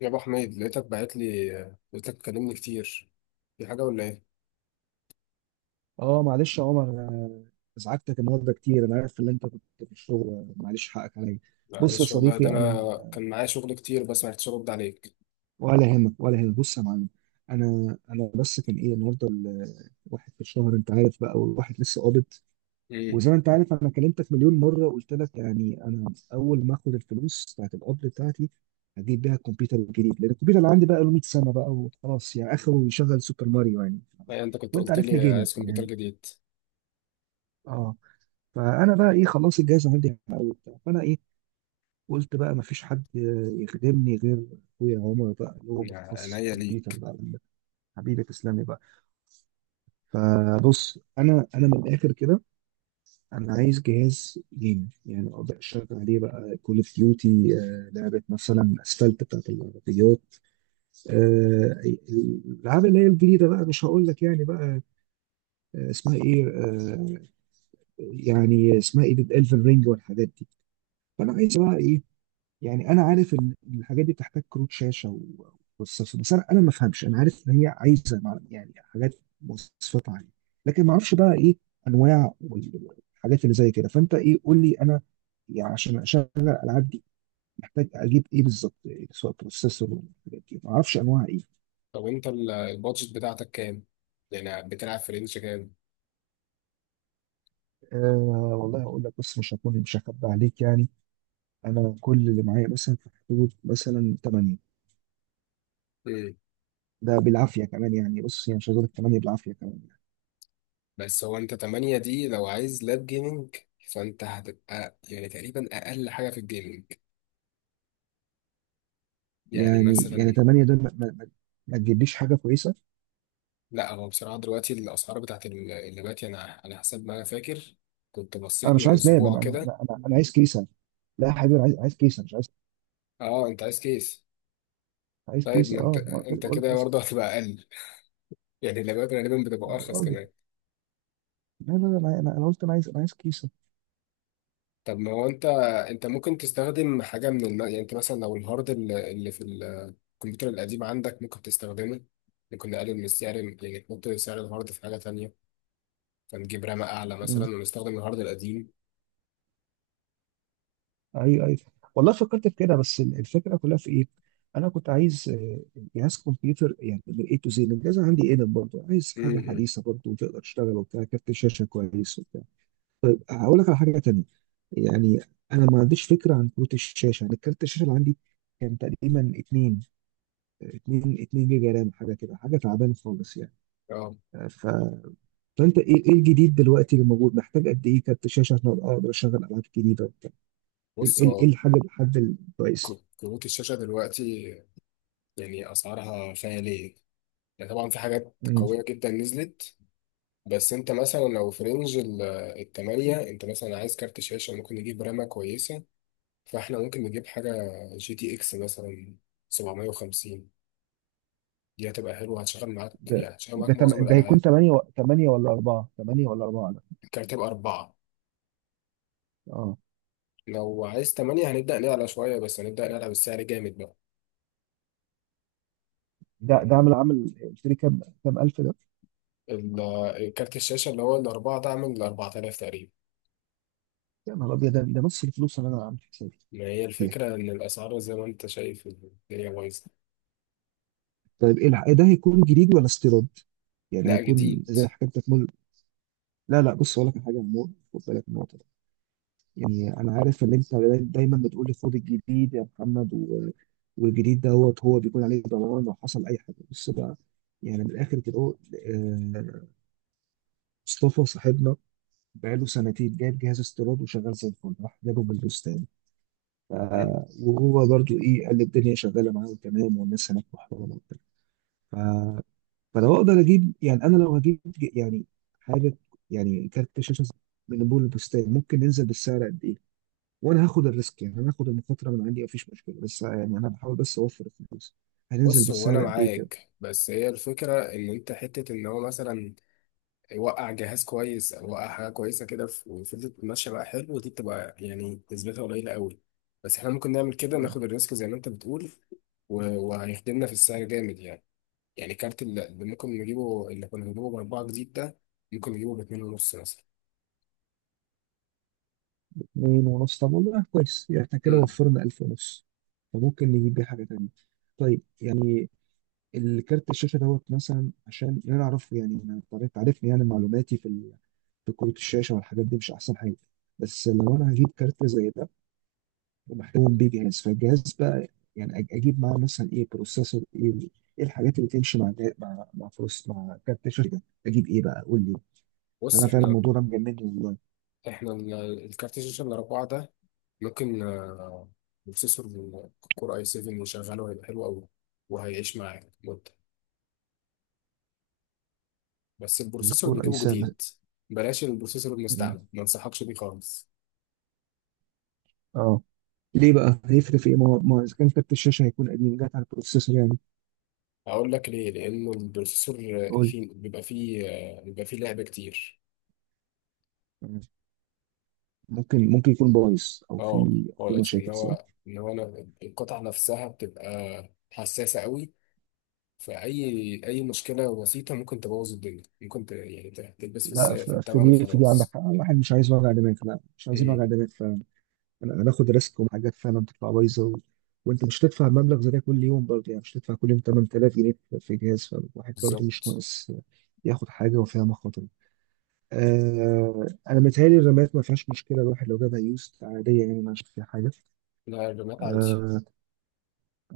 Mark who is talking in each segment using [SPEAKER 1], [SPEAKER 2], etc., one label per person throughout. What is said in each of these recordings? [SPEAKER 1] يا ابو حميد لقيتك باعت لي، لقيتك بتكلمني كتير. في حاجه ولا ايه؟
[SPEAKER 2] اه، معلش يا عمر، أنا ازعجتك النهارده كتير. انا عارف ان انت كنت في الشغل، معلش، حقك عليا. بص يا
[SPEAKER 1] معلش والله ده
[SPEAKER 2] صديقي،
[SPEAKER 1] انا كان معايا شغل كتير بس ما عرفتش ارد عليك.
[SPEAKER 2] ولا يهمك، ولا يهمك. بص يا معلم. انا بس كان ايه النهارده، الواحد في الشهر، انت عارف بقى، والواحد لسه قابض.
[SPEAKER 1] امم
[SPEAKER 2] وزي ما انت عارف، انا كلمتك مليون مره، قلت لك يعني انا اول ما اخد الفلوس بتاعت القبض بتاعتي، هجيب بيها الكمبيوتر الجديد، لان الكمبيوتر اللي عندي بقى له 100 سنه بقى، وخلاص يعني اخره يشغل سوبر ماريو يعني.
[SPEAKER 1] أي انت كنت
[SPEAKER 2] وانت
[SPEAKER 1] قلت
[SPEAKER 2] عارفني
[SPEAKER 1] لي
[SPEAKER 2] جيمر
[SPEAKER 1] عايز كمبيوتر
[SPEAKER 2] يعني.
[SPEAKER 1] جديد.
[SPEAKER 2] اه. فانا بقى ايه، خلاص الجهاز عندي قوي وبتاع، فانا ايه، قلت بقى مفيش حد يخدمني غير اخويا عمر، بقى اللي هو
[SPEAKER 1] يعني
[SPEAKER 2] متخصص في
[SPEAKER 1] عينيا
[SPEAKER 2] الكمبيوتر
[SPEAKER 1] ليك.
[SPEAKER 2] بقى. حبيبي، تسلمي بقى. فبص، انا من الاخر كده، انا عايز جهاز جيمنج، يعني اقدر اشتغل عليه بقى كول اوف ديوتي، لعبه مثلا اسفلت بتاعت العربيات، الالعاب اللي هي الجديده بقى، مش هقول لك يعني بقى، اسمها ايه، يعني اسمها ايه الفن رينج والحاجات دي. فانا عايز بقى ايه، يعني انا عارف ان الحاجات دي بتحتاج كروت شاشه وبروسيسور، بس انا ما افهمش، انا عارف ان هي عايزه يعني حاجات، مواصفات عاليه، لكن ما اعرفش بقى ايه انواع والحاجات اللي زي كده. فانت ايه، قول لي انا، يعني عشان اشغل الالعاب دي محتاج اجيب ايه بالظبط، إيه سواء بروسيسور والحاجات دي، ما اعرفش انواع ايه؟
[SPEAKER 1] طب انت البادجت بتاعتك كام؟ يعني بتلعب في رينج كام؟
[SPEAKER 2] أه، والله اقول لك، بس مش هخبي عليك يعني. انا كل اللي معايا مثلا في حدود مثلا 8.
[SPEAKER 1] امم
[SPEAKER 2] ده بالعافيه كمان يعني، بص يعني مش عايز اقول لك 8 بالعافيه كمان.
[SPEAKER 1] بس هو انت 8 دي لو عايز لاب جيمنج، فانت هتبقى يعني تقريبا اقل حاجه في الجيمنج. يعني
[SPEAKER 2] يعني
[SPEAKER 1] مثلا،
[SPEAKER 2] 8 دول ما ما تجيبليش حاجه كويسه.
[SPEAKER 1] لا هو بصراحة دلوقتي الأسعار بتاعت اللبات، يعني أنا على حسب ما أنا فاكر كنت
[SPEAKER 2] انا
[SPEAKER 1] بصيت
[SPEAKER 2] مش
[SPEAKER 1] من
[SPEAKER 2] عايز لاب،
[SPEAKER 1] أسبوع
[SPEAKER 2] انا انا
[SPEAKER 1] كده.
[SPEAKER 2] انا, أنا عايز كيسه. لا يا حبيبي، انا عايز كيسه، مش عايز.
[SPEAKER 1] أه أنت عايز كيس.
[SPEAKER 2] عايز
[SPEAKER 1] طيب
[SPEAKER 2] كيسه،
[SPEAKER 1] ما أنت
[SPEAKER 2] اه، ما قلت لك
[SPEAKER 1] أنت
[SPEAKER 2] بقول لك
[SPEAKER 1] كده
[SPEAKER 2] عايز.
[SPEAKER 1] برضه هتبقى أقل، يعني اللبات غالبا بتبقى
[SPEAKER 2] يا
[SPEAKER 1] أرخص
[SPEAKER 2] راجل،
[SPEAKER 1] كمان.
[SPEAKER 2] لا لا لا، انا انا أنا قلت انا عايز كيسه.
[SPEAKER 1] طب ما هو أنت، أنت ممكن تستخدم حاجة يعني أنت مثلا لو الهارد اللي الكمبيوتر القديم عندك ممكن تستخدمه، ممكن نقلل من السعر. يعني نحط سعر الهارد في حاجة تانية، فنجيب رامة أعلى
[SPEAKER 2] مم.
[SPEAKER 1] مثلا ونستخدم الهارد القديم.
[SPEAKER 2] ايوه، ايوه، والله فكرت في كده، بس الفكره كلها في ايه؟ انا كنت عايز جهاز كمبيوتر، يعني من اي تو زي الجهاز عندي، ايه برضه عايز
[SPEAKER 1] م-
[SPEAKER 2] حاجه
[SPEAKER 1] م.
[SPEAKER 2] حديثه برضه، وتقدر تشتغل وبتاع كارت شاشه كويس. هقول لك على حاجه تانية، يعني انا ما عنديش فكره عن كروت الشاشه، انا كارت الشاشه اللي عندي كان تقريبا 2 2 2 جيجا رام، حاجه كده، حاجه تعبانه خالص يعني.
[SPEAKER 1] أه.
[SPEAKER 2] ف... فانت ايه الجديد دلوقتي اللي موجود، محتاج قد ايه كارت شاشه عشان أبقى اقدر اشغل العاب جديده وبتاع، ايه
[SPEAKER 1] بص
[SPEAKER 2] إيه- إيه
[SPEAKER 1] هو
[SPEAKER 2] الحاجه الحد الكويس؟
[SPEAKER 1] كروت الشاشة دلوقتي يعني اسعارها خياليه. يعني طبعا في حاجات
[SPEAKER 2] مم.
[SPEAKER 1] قويه جدا نزلت، بس انت مثلا لو في رينج التمانية، انت مثلا عايز كارت شاشه ممكن نجيب رامه كويسه. فاحنا ممكن نجيب حاجه جي تي اكس مثلا 750، دي هتبقى حلوه هتشغل معاك،
[SPEAKER 2] ده
[SPEAKER 1] يعني هتشغل
[SPEAKER 2] ده
[SPEAKER 1] معاك
[SPEAKER 2] تم...
[SPEAKER 1] معظم
[SPEAKER 2] ده هيكون
[SPEAKER 1] الالعاب.
[SPEAKER 2] 8 8 ولا 4، 8 ولا 4 ده؟
[SPEAKER 1] الكارت يبقى اربعه،
[SPEAKER 2] اه.
[SPEAKER 1] لو عايز تمانية هنبدا نعلى شويه، بس هنبدا نعلى بالسعر جامد بقى.
[SPEAKER 2] ده
[SPEAKER 1] يعني
[SPEAKER 2] عامل قلت لي كام الف ده؟
[SPEAKER 1] ال- الكارت الشاشه اللي هو الاربعه ده عامل 4000 تقريبا.
[SPEAKER 2] يا نهار ابيض، ده نص الفلوس اللي انا عامل حسابي
[SPEAKER 1] ما هي
[SPEAKER 2] فيها.
[SPEAKER 1] الفكره ان الاسعار زي ما انت شايف الدنيا بايظه.
[SPEAKER 2] طيب، إيه ده، هيكون جديد ولا استيراد؟ يعني
[SPEAKER 1] لا
[SPEAKER 2] هيكون
[SPEAKER 1] جديد.
[SPEAKER 2] زي حاجه انت تمول؟ لا لا، بص اقول لك على حاجه يا عمور، خد بالك من النقطه دي، يعني انا عارف ان انت دايما بتقول لي خد الجديد يا محمد، والجديد دوت هو بيكون عليه ضمان لو حصل اي حاجه. بص بقى، يعني من الاخر كده أهو، آه، مصطفى صاحبنا بقاله سنتين جايب جهاز استيراد وشغال زي الفل، راح جابه من البستان، ف-
[SPEAKER 1] مم.
[SPEAKER 2] وهو برضو ايه، قال لي الدنيا شغاله معاه وتمام، والناس هناك محترمه وبتاع. فلو اقدر اجيب، يعني انا لو هجيب يعني حاجه، يعني كارت شاشه، من بول البستان، ممكن ننزل بالسعر قد ايه؟ وانا هاخد الريسك، يعني انا هاخد المخاطره من عندي، مفيش مشكله، بس يعني انا بحاول بس اوفر الفلوس. هننزل
[SPEAKER 1] بص هو انا
[SPEAKER 2] بالسعر قد ايه كده؟
[SPEAKER 1] معاك، بس هي الفكره ان انت حته ان هو مثلا يوقع جهاز كويس او يوقع حاجه كويسه كده وفضلت ماشيه بقى حلو، دي بتبقى يعني نسبتها قليله قوي. بس احنا ممكن نعمل كده
[SPEAKER 2] يعني
[SPEAKER 1] ناخد الريسك زي ما انت بتقول، وهيخدمنا في السعر جامد يعني. يعني كارت اللي ممكن نجيبه، اللي كنا بنجيبه باربعه جديد ده، ممكن نجيبه باتنين ونص مثلا.
[SPEAKER 2] اتنين ونص، طب والله كويس، يعني احنا كده
[SPEAKER 1] مم.
[SPEAKER 2] وفرنا الف ونص، فممكن نجيب بيه حاجه تانيه. طيب يعني، الكارت الشاشه دوت مثلا، عشان يعني انا اعرف، يعني انا عارفني، يعني معلوماتي في في كروت الشاشه والحاجات دي مش احسن حاجه. بس لو انا هجيب كارت زي ده ومحتوم بيه جهاز، فالجهاز بقى يعني اجيب معاه مثلا ايه، بروسيسور ايه، ايه الحاجات اللي تمشي مع مع فلوس، مع كارت الشاشه، اجيب ايه بقى؟ قول لي،
[SPEAKER 1] بص
[SPEAKER 2] انا فعلا
[SPEAKER 1] احنا
[SPEAKER 2] الموضوع ده مجنني والله.
[SPEAKER 1] احنا الكارت الشاشة الأربعة ده ممكن، بروسيسور كور اي 7 يشغله هيبقى حلو أوي، وهيعيش معاك مدة، بس البروسيسور اللي
[SPEAKER 2] الكور اي
[SPEAKER 1] نجيبه
[SPEAKER 2] سام؟
[SPEAKER 1] جديد. بلاش البروسيسور المستعمل ما انصحكش بيه خالص.
[SPEAKER 2] اه، ليه بقى، هيفرق في ايه؟ ما هو اذا كان كارت الشاشه هيكون قديم، جات على البروسيسور يعني.
[SPEAKER 1] أقول لك ليه، لأنه البروسيسور
[SPEAKER 2] قول لي.
[SPEAKER 1] فيه بيبقى فيه آه، بيبقى فيه لعب كتير.
[SPEAKER 2] مم. ممكن يكون بايظ او
[SPEAKER 1] اه
[SPEAKER 2] في
[SPEAKER 1] خالص، لأن
[SPEAKER 2] مشاكل، صح؟
[SPEAKER 1] هو إن هو أنا القطعة نفسها بتبقى حساسة أوي، فأي أي مشكلة بسيطة ممكن تبوظ الدنيا، يعني تلبس
[SPEAKER 2] لا،
[SPEAKER 1] في
[SPEAKER 2] في
[SPEAKER 1] التمن
[SPEAKER 2] دي في دي عندك
[SPEAKER 1] وخلاص.
[SPEAKER 2] حق، الواحد مش عايز وجع دماغ، لا مش عايزين وجع
[SPEAKER 1] ايه
[SPEAKER 2] دماغ. انا هناخد ريسك وحاجات فعلا تطلع بايظه، وانت مش هتدفع مبلغ زي ده كل يوم برضه يعني، مش هتدفع كل يوم 8000 جنيه في جهاز، فالواحد برضه مش
[SPEAKER 1] بالظبط.
[SPEAKER 2] ناقص ياخد حاجه وفيها مخاطر. آه، انا متهيألي الرمات ما فيهاش مشكله، الواحد لو جابها يوست عاديه يعني، ما عشان فيها حاجه.
[SPEAKER 1] لا الرماد عادي.
[SPEAKER 2] آه،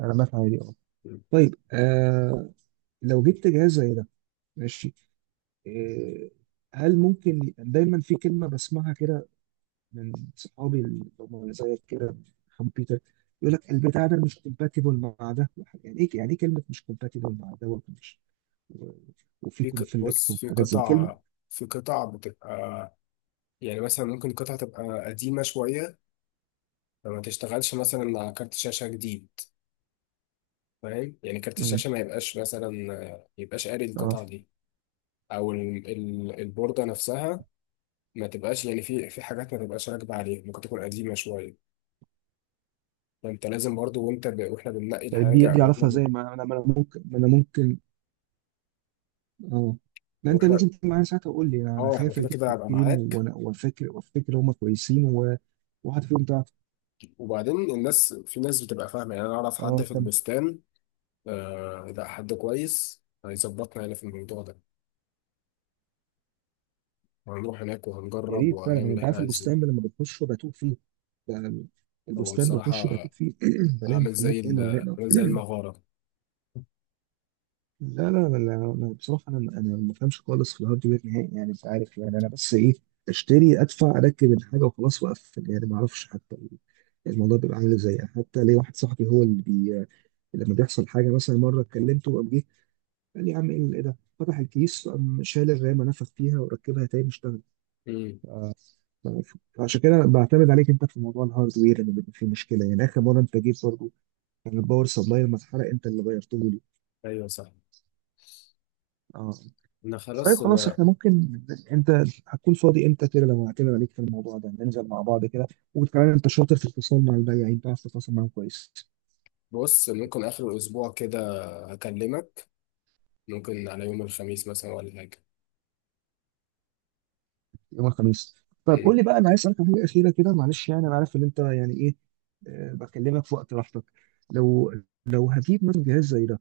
[SPEAKER 2] رمات عادي، اه.
[SPEAKER 1] مم.
[SPEAKER 2] طيب، آه، لو جبت جهاز زي ده، ماشي، آه، هل ممكن، دايما في كلمه بسمعها كده من صحابي اللي هم زيك كده، كمبيوتر، يقول لك البتاع ده مش كومباتيبل مع ده. يعني ايه كلمه مش كومباتيبل مع ده، ومش و- وفي كونفليكت
[SPEAKER 1] بص في
[SPEAKER 2] وحاجات زي كلمه؟
[SPEAKER 1] قطع، في قطع بتبقى يعني مثلا ممكن قطعة تبقى قديمة شوية، فما تشتغلش مثلا على كارت شاشة جديد. فاهم؟ يعني كارت
[SPEAKER 2] مم.
[SPEAKER 1] الشاشة ما يبقاش مثلا ما يبقاش قاري
[SPEAKER 2] اه،
[SPEAKER 1] القطعة دي. أو البوردة نفسها ما تبقاش يعني، في في حاجات ما تبقاش راكبة عليها ممكن تكون قديمة شوية. فأنت لازم برضو وإحنا بننقي
[SPEAKER 2] طيب، دي
[SPEAKER 1] الحاجة
[SPEAKER 2] دي
[SPEAKER 1] أو إحنا
[SPEAKER 2] اعرفها،
[SPEAKER 1] ب...
[SPEAKER 2] زي ما انا، ما انا ممكن، ما انا ممكن. اه، لا انت
[SPEAKER 1] وإحنا
[SPEAKER 2] لازم تيجي معايا ساعتها وقول لي، أنا
[SPEAKER 1] آه، إحنا
[SPEAKER 2] خايف
[SPEAKER 1] كده
[SPEAKER 2] اجيب
[SPEAKER 1] كده هبقى
[SPEAKER 2] حاجتين،
[SPEAKER 1] معاك.
[SPEAKER 2] وانا وافكر وافتكر هم كويسين وواحد فيهم ضعف.
[SPEAKER 1] وبعدين الناس، في ناس بتبقى فاهمة، يعني أنا أعرف حد
[SPEAKER 2] اه،
[SPEAKER 1] في
[SPEAKER 2] كم.
[SPEAKER 1] البستان. آه لا حد كويس هيظبطنا يعني في الموضوع ده، وهنروح هناك
[SPEAKER 2] يا
[SPEAKER 1] وهنجرب
[SPEAKER 2] ريت فعلا،
[SPEAKER 1] وهنعمل
[SPEAKER 2] يعني
[SPEAKER 1] اللي
[SPEAKER 2] انت
[SPEAKER 1] إحنا
[SPEAKER 2] عارف
[SPEAKER 1] عايزينه.
[SPEAKER 2] البستان ده لما بتخش وبتوه فيه، ب-
[SPEAKER 1] هو
[SPEAKER 2] البستان بخش
[SPEAKER 1] بصراحة
[SPEAKER 2] بتوه فيه. بلاقي
[SPEAKER 1] عامل زي
[SPEAKER 2] محلات هنا وهنا.
[SPEAKER 1] عامل زي المغارة.
[SPEAKER 2] لا لا لا لا، أنا بصراحة، أنا ما بفهمش خالص في الهاردوير نهائي يعني، أنت عارف، يعني أنا بس إيه، أشتري، أدفع، أركب الحاجة وخلاص وأقفل يعني، ما أعرفش حتى الموضوع بيبقى عامل إزاي يعني. حتى ليه، واحد صاحبي هو اللي لما بيحصل حاجة مثلا، مرة كلمته وقام جه، قال لي يا عم، إيه ده، فتح الكيس، قام شال الرامة، نفخ فيها وركبها تاني اشتغل.
[SPEAKER 1] امم
[SPEAKER 2] فعشان كده أنا بعتمد عليك أنت في موضوع الهاردوير لما بيبقى فيه مشكلة، يعني آخر مرة أنت جيت برضه، الباور سبلاي لما اتحرق، انت اللي غيرته لي.
[SPEAKER 1] أيوه صح.
[SPEAKER 2] اه،
[SPEAKER 1] أنا
[SPEAKER 2] طيب
[SPEAKER 1] خلاص
[SPEAKER 2] خلاص، احنا ممكن، انت هتكون فاضي امتى كده لو هعتمد عليك في الموضوع ده، ننزل مع بعض كده؟ وكمان انت شاطر في التواصل مع البياعين، بتعرف تتواصل معاهم كويس.
[SPEAKER 1] بص ممكن آخر الأسبوع كده أكلمك، ممكن على يوم الخميس مثلا ولا حاجة.
[SPEAKER 2] يوم الخميس؟ طيب قول
[SPEAKER 1] امم
[SPEAKER 2] لي بقى، انا عايز اسالك على حاجه اخيره كده، معلش يعني انا عارف ان انت يعني ايه، بكلمك في وقت راحتك. لو، لو هجيب مثلا جهاز زي ده،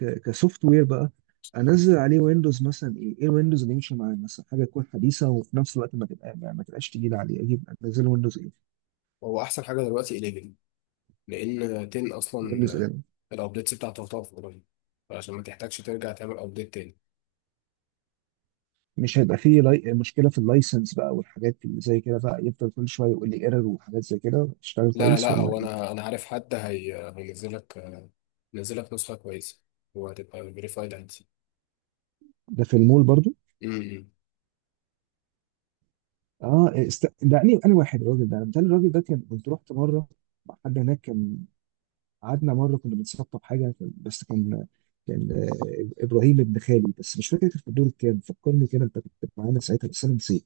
[SPEAKER 2] كسوفت وير بقى، انزل عليه ويندوز مثلا ايه الويندوز اللي يمشي معايا مثلا، حاجه تكون حديثه وفي نفس الوقت ما تبقى ما ما تبقاش تقيله عليه، اجيب انزل ويندوز؟
[SPEAKER 1] هو أحسن حاجة دلوقتي 11، لأن 10
[SPEAKER 2] يقول لي
[SPEAKER 1] أصلا
[SPEAKER 2] زلمه،
[SPEAKER 1] الأبديتس بتاعته هتقف قريب، عشان ما تحتاجش ترجع تعمل أبديت تاني.
[SPEAKER 2] مش هيبقى فيه مشكله في اللايسنس بقى والحاجات اللي زي كده، بقى يفضل كل شويه يقول لي ايرور وحاجات زي كده، تشتغل
[SPEAKER 1] لا لا
[SPEAKER 2] كويس
[SPEAKER 1] لا
[SPEAKER 2] ولا
[SPEAKER 1] هو
[SPEAKER 2] ايه؟
[SPEAKER 1] انا انا عارف حد هي هينزل لك، هينزل لك نسخه كويسه، وهتبقى فيريفايد عادي.
[SPEAKER 2] ده في المول برضو؟
[SPEAKER 1] امم
[SPEAKER 2] اه، ده انا واحد، الراجل ده، الراجل ده كان، كنت رحت مره مع حد هناك كان، قعدنا مره كنا بنسطب حاجه، بس كان، كان ابراهيم ابن خالي، بس مش فاكر كان في الدور الكام، فكرني كده انت كنت معانا ساعتها بس انا نسيت.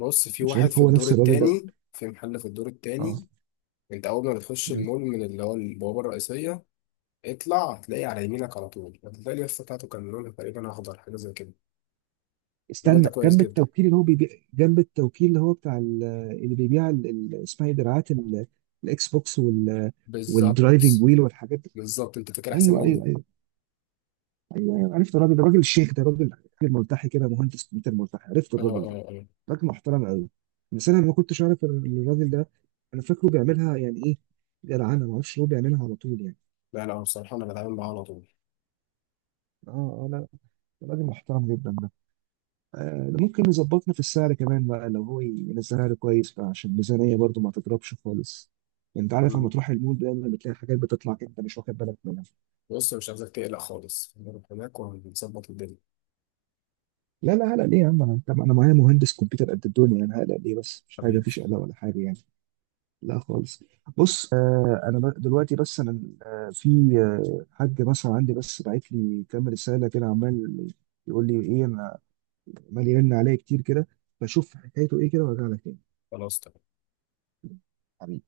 [SPEAKER 1] بص في
[SPEAKER 2] مش
[SPEAKER 1] واحد
[SPEAKER 2] عارف
[SPEAKER 1] في
[SPEAKER 2] هو
[SPEAKER 1] الدور
[SPEAKER 2] نفس الراجل ده.
[SPEAKER 1] التاني، في محل في الدور
[SPEAKER 2] اه،
[SPEAKER 1] التاني. انت اول ما بتخش المول من اللي هو البوابه الرئيسيه، اطلع هتلاقي على يمينك على طول، هتلاقي اليافطه بتاعته كان لونها تقريبا اخضر حاجه زي كده. الراجل
[SPEAKER 2] استنى،
[SPEAKER 1] ده كويس
[SPEAKER 2] جنب
[SPEAKER 1] جدا.
[SPEAKER 2] التوكيل اللي هو بيبيع، جنب التوكيل اللي هو بتاع اللي بيبيع اسمها ايه، دراعات الاكس بوكس وال والدرايفنج
[SPEAKER 1] بالظبط.
[SPEAKER 2] ويل والحاجات دي.
[SPEAKER 1] بالظبط انت فاكر احسن
[SPEAKER 2] ايوه،
[SPEAKER 1] مني.
[SPEAKER 2] ايوه، ايوه، ايوه، أيوة. عرفت الراجل ده، راجل الشيخ ده، راجل، راجل ملتحي كده، مهندس كمبيوتر ملتحي، عرفت
[SPEAKER 1] اه
[SPEAKER 2] الراجل ده؟
[SPEAKER 1] اه اه.
[SPEAKER 2] راجل محترم قوي، بس انا ما كنتش اعرف إن الراجل ده، انا فاكره بيعملها يعني، ايه جدعانه، ما اعرفش هو بيعملها على طول يعني؟
[SPEAKER 1] لا لا بصراحه انا بتعامل معاه على طول.
[SPEAKER 2] اه. اه. لا، راجل محترم جدا. ده ممكن يظبطنا في السعر كمان بقى، لو هو ينزلها لي كويس بقى، عشان الميزانية برضو ما تضربش خالص. انت عارف لما
[SPEAKER 1] مم.
[SPEAKER 2] تروح المول دايما بتلاقي حاجات بتطلع كده انت مش واخد بالك منها.
[SPEAKER 1] بص مش عايزك تقلق خالص، هنروح هناك وهنظبط الدنيا.
[SPEAKER 2] لا لا، هلا ليه يا عم؟ انا، طب انا معايا مهندس كمبيوتر قد الدنيا، انا هلا ليه بس، مش حاجه،
[SPEAKER 1] حبيبي
[SPEAKER 2] مفيش قلق ولا حاجه يعني. لا خالص. بص، انا دلوقتي، بس انا في حاج مثلا عندي، بس بعت لي كام رساله كده، عمال يقول لي ايه، انا عمال يرن عليا كتير كده، بشوف حكايته ايه كده وارجع لك تاني.
[SPEAKER 1] خلاص تمام.
[SPEAKER 2] حبيبي.